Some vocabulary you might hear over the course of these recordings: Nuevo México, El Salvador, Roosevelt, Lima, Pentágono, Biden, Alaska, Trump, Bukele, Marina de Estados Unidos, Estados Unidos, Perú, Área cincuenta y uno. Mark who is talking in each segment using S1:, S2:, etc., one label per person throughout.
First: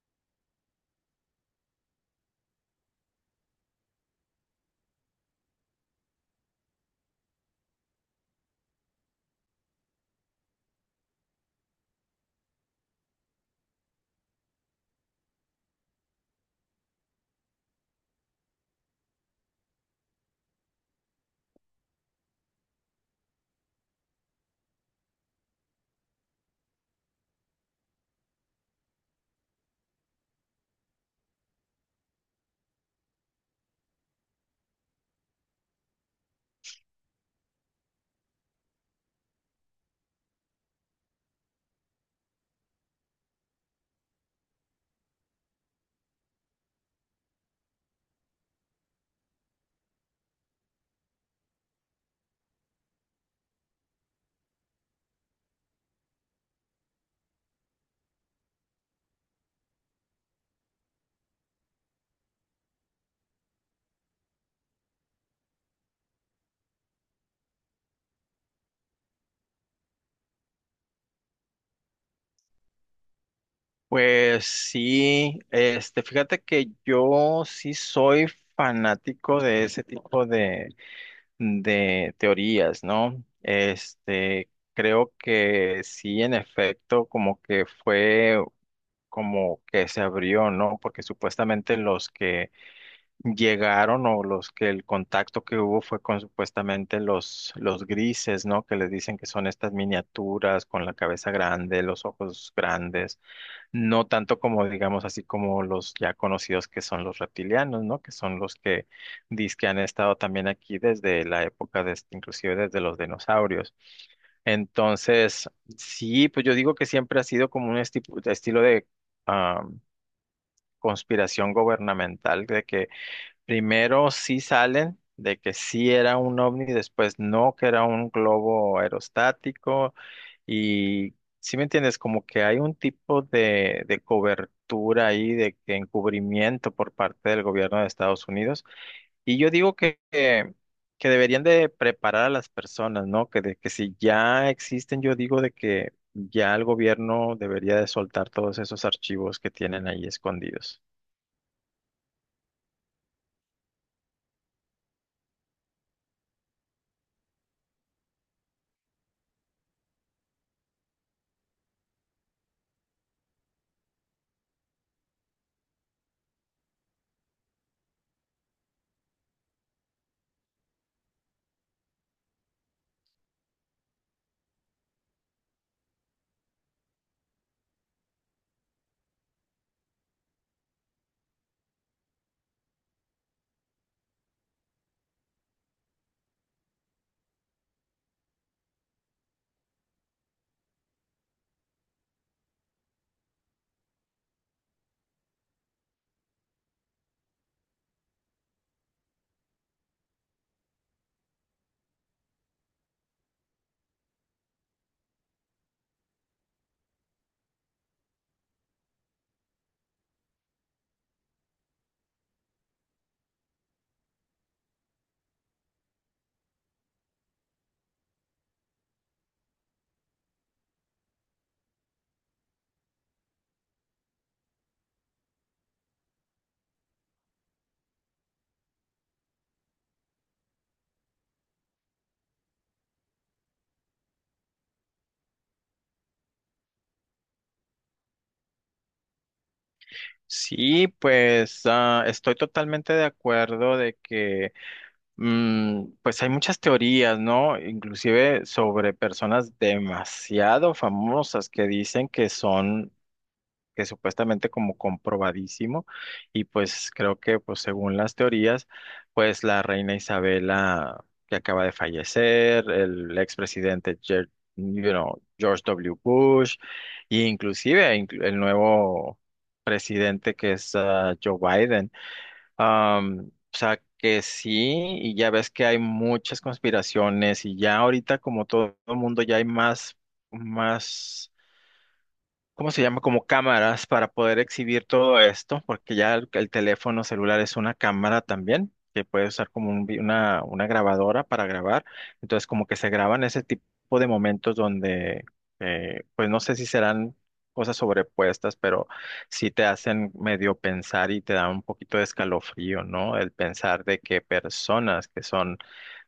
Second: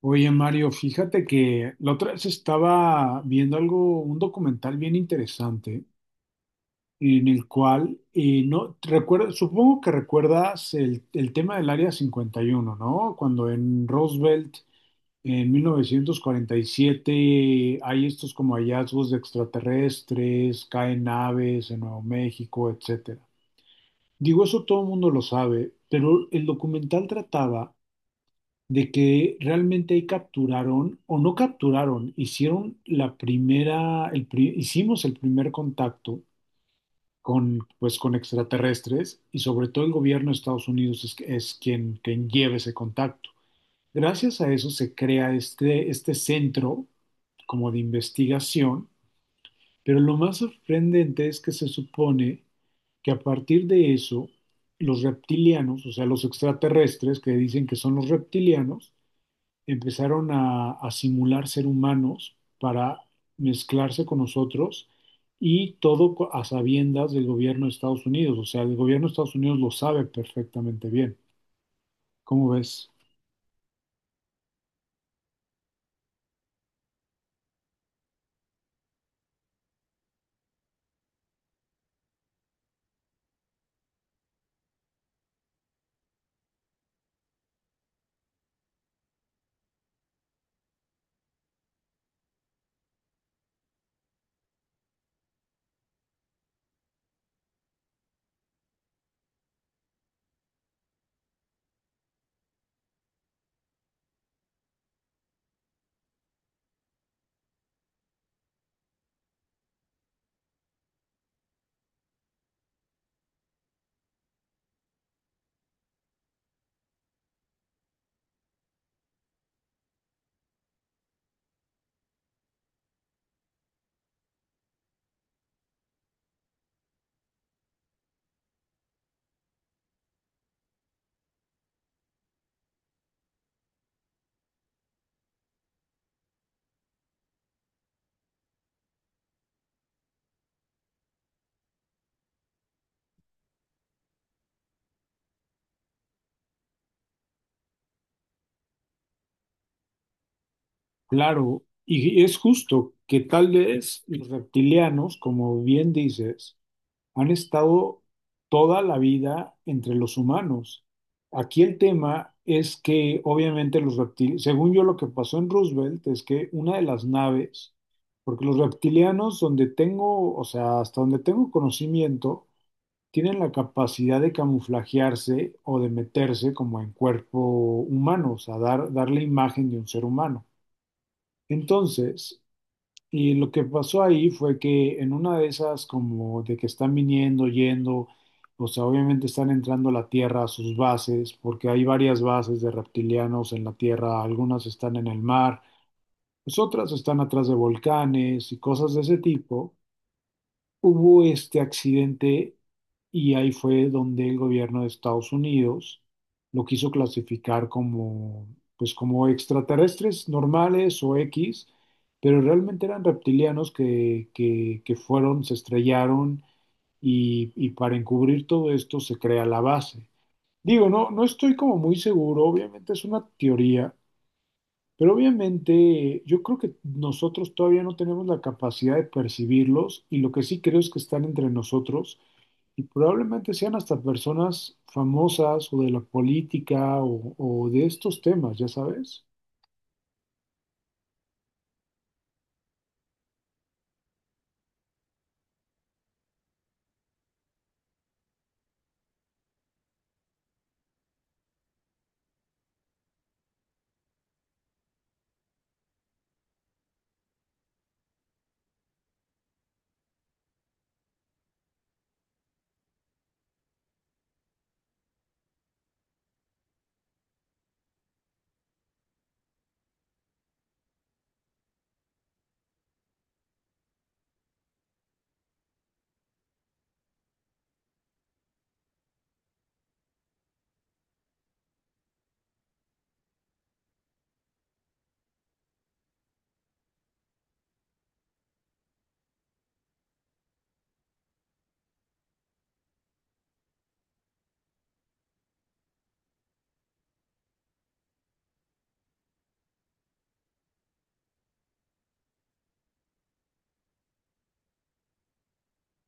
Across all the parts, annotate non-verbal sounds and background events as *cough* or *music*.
S1: Oye, Mario, fíjate que la otra vez estaba viendo algo, un documental bien interesante, en el cual, no, recuerda, supongo que recuerdas el tema del Área 51, ¿no? Cuando en Roosevelt, en 1947 hay estos como hallazgos de extraterrestres, caen naves en Nuevo México, etcétera. Digo, eso todo el mundo lo sabe, pero el documental trataba de que realmente ahí capturaron o no capturaron, hicieron la primera, hicimos el primer contacto con, pues, con extraterrestres y sobre todo el gobierno de Estados Unidos es quien lleva ese contacto. Gracias a eso se crea este centro como de investigación, pero lo más sorprendente es que se supone que a partir de eso, los reptilianos, o sea, los extraterrestres que dicen que son los reptilianos, empezaron a simular ser humanos para mezclarse con nosotros y todo a sabiendas del gobierno de Estados Unidos. O sea, el gobierno de Estados Unidos lo sabe perfectamente bien. ¿Cómo ves?
S2: Pues sí, este, fíjate que yo sí soy fanático de ese tipo de teorías, ¿no? Este, creo que sí, en efecto, como que fue como que se abrió, ¿no? Porque supuestamente los que llegaron o los que el contacto que hubo fue con supuestamente los grises, ¿no? Que les dicen que son estas miniaturas con la cabeza grande, los ojos grandes. No tanto como, digamos, así como los ya conocidos que son los reptilianos, ¿no? Que son los que dizque han estado también aquí desde la época inclusive desde los dinosaurios. Entonces, sí, pues yo digo que siempre ha sido como un estilo de ah, conspiración gubernamental, de que primero sí salen de que sí era un ovni, después no, que era un globo aerostático. Y si me entiendes, como que hay un tipo de cobertura ahí, de que encubrimiento por parte del gobierno de Estados Unidos. Y yo digo que deberían de preparar a las personas, ¿no? Que si ya existen, yo digo de que ya el gobierno debería de soltar todos esos archivos que tienen ahí escondidos.
S1: Claro, y es justo que tal vez los reptilianos, como bien dices, han estado toda la vida entre los humanos. Aquí el tema es que obviamente los reptiles, según yo lo que pasó en Roosevelt es que una de las naves, porque los reptilianos donde tengo, o sea, hasta donde tengo conocimiento, tienen la capacidad de camuflajearse o de meterse como en cuerpo humano, o sea, dar la imagen de un ser humano. Entonces, y lo que pasó ahí fue que en una de esas, como de que están viniendo, yendo, o sea, obviamente están entrando a la Tierra a sus bases, porque hay varias bases de reptilianos en la Tierra, algunas están en el mar, pues otras están atrás de volcanes y cosas de ese tipo. Hubo este accidente y ahí fue donde el gobierno de Estados Unidos lo quiso clasificar como, pues como extraterrestres normales o X, pero realmente eran reptilianos que fueron, se estrellaron y para encubrir todo esto se crea la base. Digo, no, no estoy como muy seguro, obviamente es una teoría, pero obviamente yo creo que nosotros todavía no tenemos la capacidad de percibirlos y lo que sí creo es que están entre nosotros y probablemente sean hasta personas famosas o de la política o de estos temas, ya sabes.
S2: Sí, pues estoy totalmente de acuerdo de que pues hay muchas teorías, ¿no? Inclusive sobre personas demasiado famosas que dicen que son que supuestamente como comprobadísimo, y pues creo que pues según las teorías pues la reina Isabela, que acaba de fallecer, el expresidente George W. Bush e inclusive el nuevo presidente, que es Joe Biden. Am, o sea que sí, y ya ves que hay muchas conspiraciones, y ya ahorita como todo el mundo ya hay más ¿cómo se llama? Como cámaras para poder exhibir todo esto, porque ya el teléfono celular es una cámara también, que puede usar como una grabadora para grabar. Entonces, como que se graban ese tipo de momentos donde, pues no sé si serán cosas sobrepuestas, pero sí te hacen medio pensar y te da un poquito de escalofrío, ¿no? El pensar de que personas que son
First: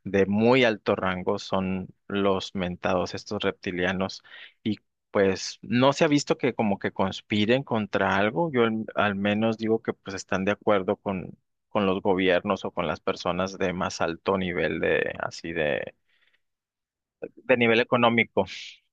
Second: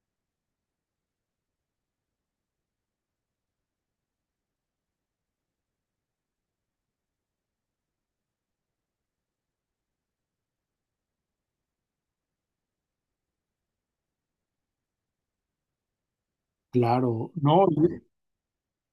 S2: de muy alto rango son los mentados, estos reptilianos, y pues no se ha visto que como que conspiren contra algo. Yo al menos digo que pues están de acuerdo con los gobiernos o con las personas de más alto nivel, de así,
S1: Claro,
S2: de
S1: no,
S2: nivel
S1: y
S2: económico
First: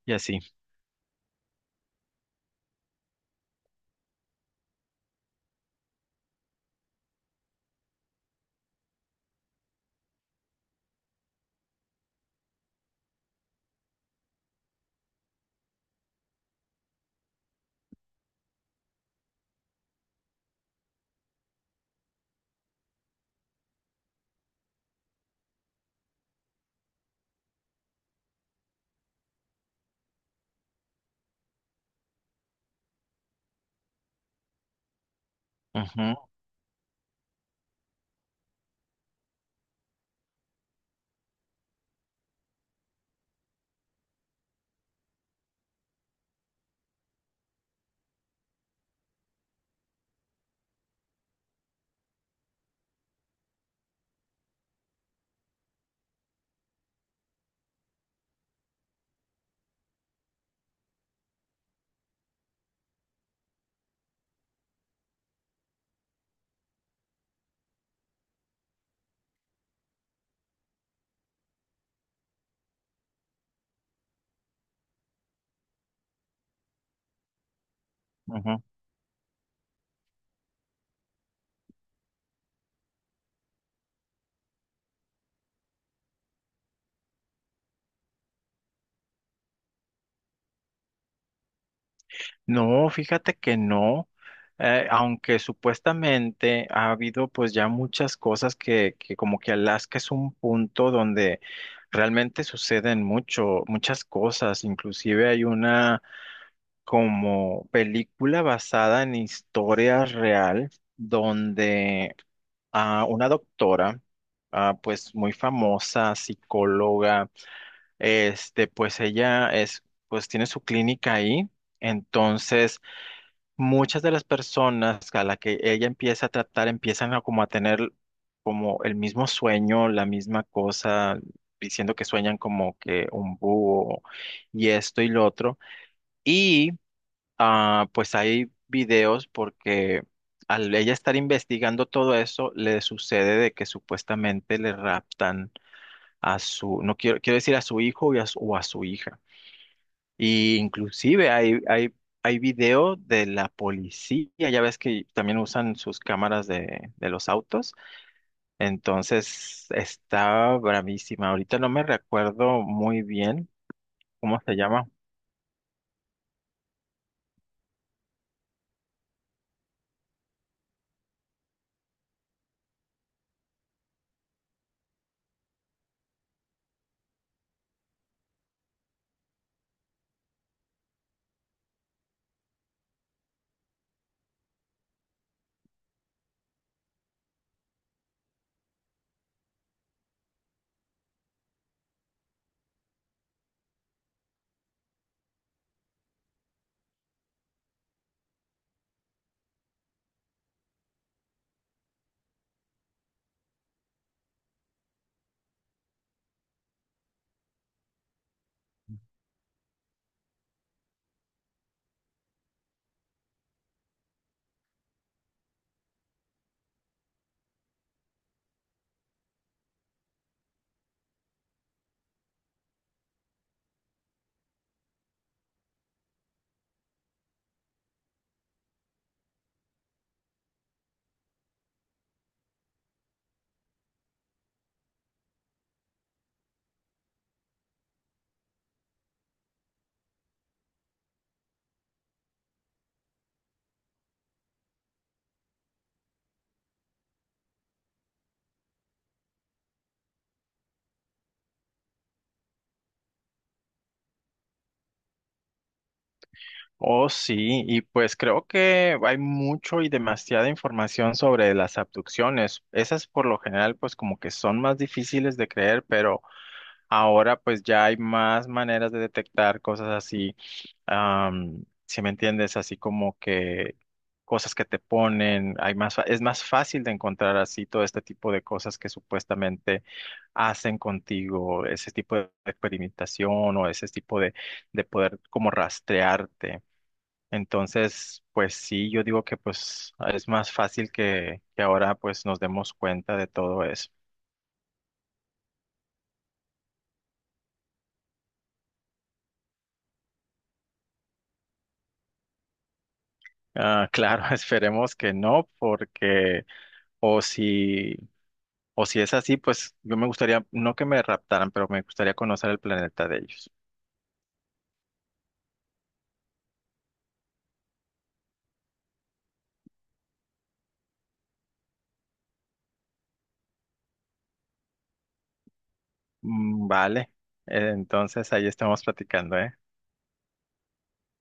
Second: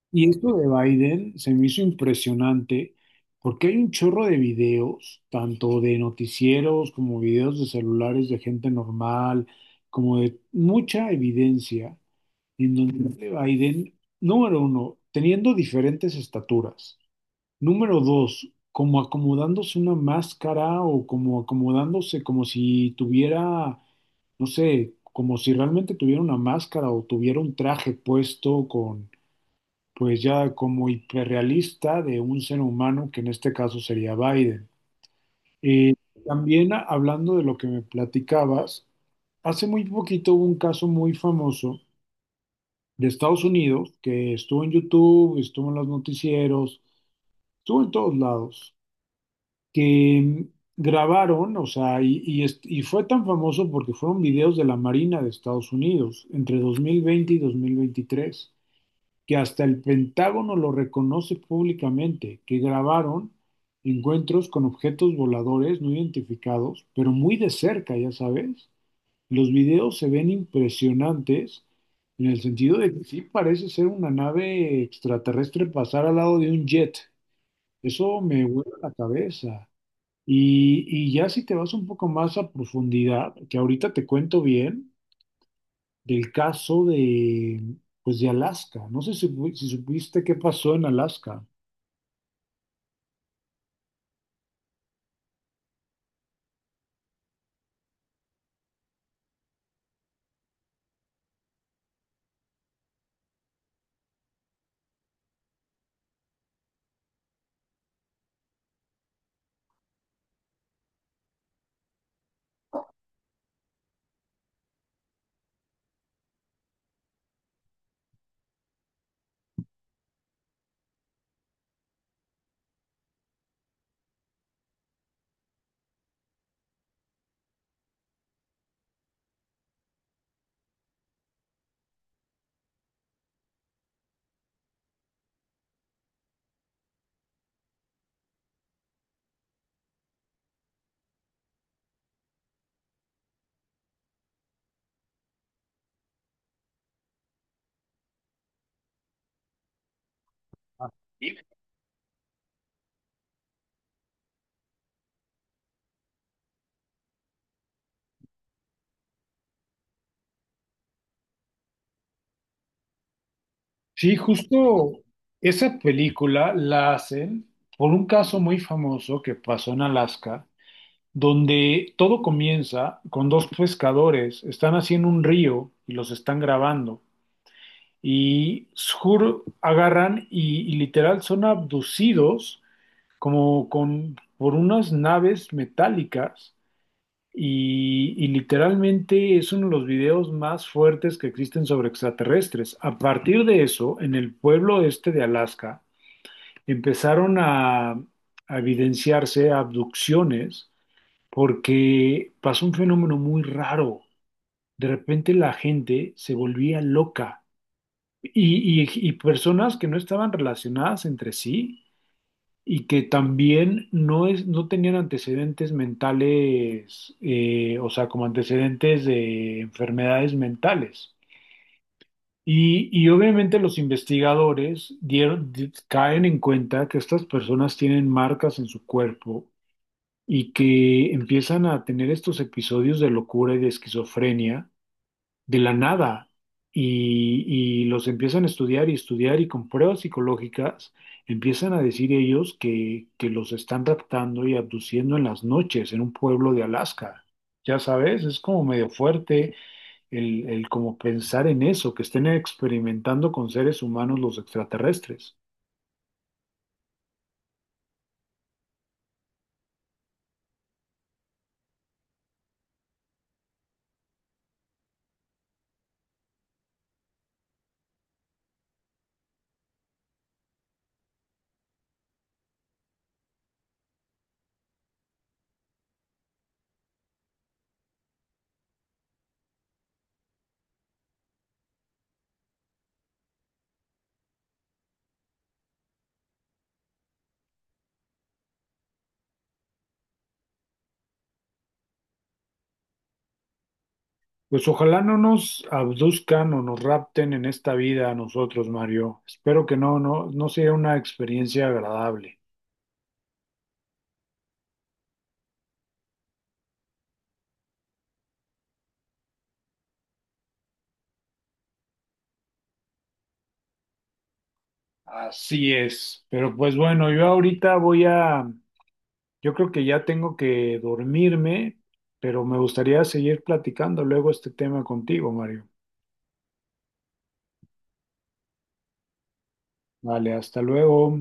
S2: y
S1: y
S2: así.
S1: esto de Biden se me hizo impresionante porque hay un chorro de videos, tanto de noticieros como videos de celulares de gente normal, como de mucha evidencia en donde Biden, número uno, teniendo diferentes estaturas. Número dos, como acomodándose una máscara o como acomodándose como si tuviera, no sé, como si realmente tuviera una máscara o tuviera un traje puesto con, pues ya como hiperrealista de un ser humano, que en este caso sería Biden. Eh,
S2: Ujú,
S1: También hablando de lo que me platicabas, hace muy poquito hubo un caso muy famoso de Estados Unidos, que estuvo en YouTube, estuvo en los noticieros, estuvo en todos lados, que grabaron, o sea, y fue tan famoso porque fueron videos de la Marina de Estados Unidos entre 2020 y 2023 que hasta el Pentágono lo reconoce públicamente, que grabaron encuentros con objetos voladores no identificados, pero muy de cerca, ya sabes. Los videos se ven impresionantes en el sentido de que sí parece ser una nave extraterrestre pasar al lado de un jet. Eso me
S2: ujú.
S1: vuela la cabeza. Y ya si te vas un poco más a profundidad, que ahorita te cuento bien del caso de, pues de Alaska. No sé si, si supiste qué pasó en Alaska.
S2: No, fíjate que no, aunque supuestamente ha habido pues ya muchas cosas que como que Alaska es un punto donde realmente suceden mucho, muchas cosas. Inclusive hay una como película basada en historia real, donde a una doctora pues muy famosa, psicóloga, este pues ella es, pues tiene su clínica ahí. Entonces muchas de las personas a la que ella empieza a tratar empiezan a como a tener como el mismo sueño, la misma cosa, diciendo que sueñan como que un búho y esto y lo otro. Y pues hay videos porque al ella estar investigando todo eso, le sucede de que supuestamente le raptan a su, no quiero, quiero decir, a su hijo y a o a su hija. Y
S1: Ah,
S2: inclusive
S1: sí,
S2: hay video de la policía, ya ves que también usan sus cámaras de los autos. Entonces está bravísima. Ahorita no me recuerdo muy bien
S1: sí,
S2: cómo se llama.
S1: justo esa película la hacen por un caso muy famoso que pasó en Alaska donde todo comienza con dos pescadores, están haciendo un río y los están grabando. Y Shur agarran y, literal son abducidos como con, por unas naves metálicas y, literalmente es uno de los videos más fuertes que existen sobre extraterrestres. A partir de eso, en el pueblo este de Alaska, empezaron a evidenciarse abducciones porque pasó un fenómeno muy raro. De repente la gente se volvía loca y personas que no estaban relacionadas entre sí y que también no, es, no tenían antecedentes mentales, o sea, como antecedentes de enfermedades mentales. Y obviamente los investigadores caen en cuenta que estas personas tienen marcas en su cuerpo y que empiezan a tener estos episodios de locura y de esquizofrenia de la nada y los empiezan a estudiar y estudiar y con pruebas psicológicas empiezan a decir ellos que los están raptando y abduciendo en las noches en un pueblo de Alaska. Ya sabes, es como medio fuerte el como pensar en eso, que estén experimentando con seres humanos los extraterrestres.
S2: Oh, sí, y pues creo que hay mucho y demasiada información sobre las abducciones. Esas por lo general pues como que son más difíciles de creer, pero... Ahora pues ya hay más maneras de detectar cosas así, si me entiendes, así como que cosas que te ponen. Hay más, es más fácil de encontrar así todo este tipo de cosas que supuestamente hacen contigo, ese tipo de experimentación o ese tipo de poder como rastrearte. Entonces, pues sí, yo digo que pues es más fácil que ahora pues nos demos cuenta de todo eso.
S1: Pues ojalá no nos abduzcan o nos rapten en esta vida a nosotros, Mario. Espero que no, no, no sea una experiencia agradable.
S2: Ah, claro, *laughs* esperemos que no, porque O si, o si es así, pues yo me gustaría, no que me raptaran, pero me gustaría conocer el planeta de ellos.
S1: Así es. Pero pues bueno, yo ahorita yo creo que ya tengo que dormirme, pero me gustaría seguir platicando luego este tema contigo, Mario.
S2: Mm, vale, entonces ahí estamos platicando, ¿eh?
S1: Vale, hasta luego.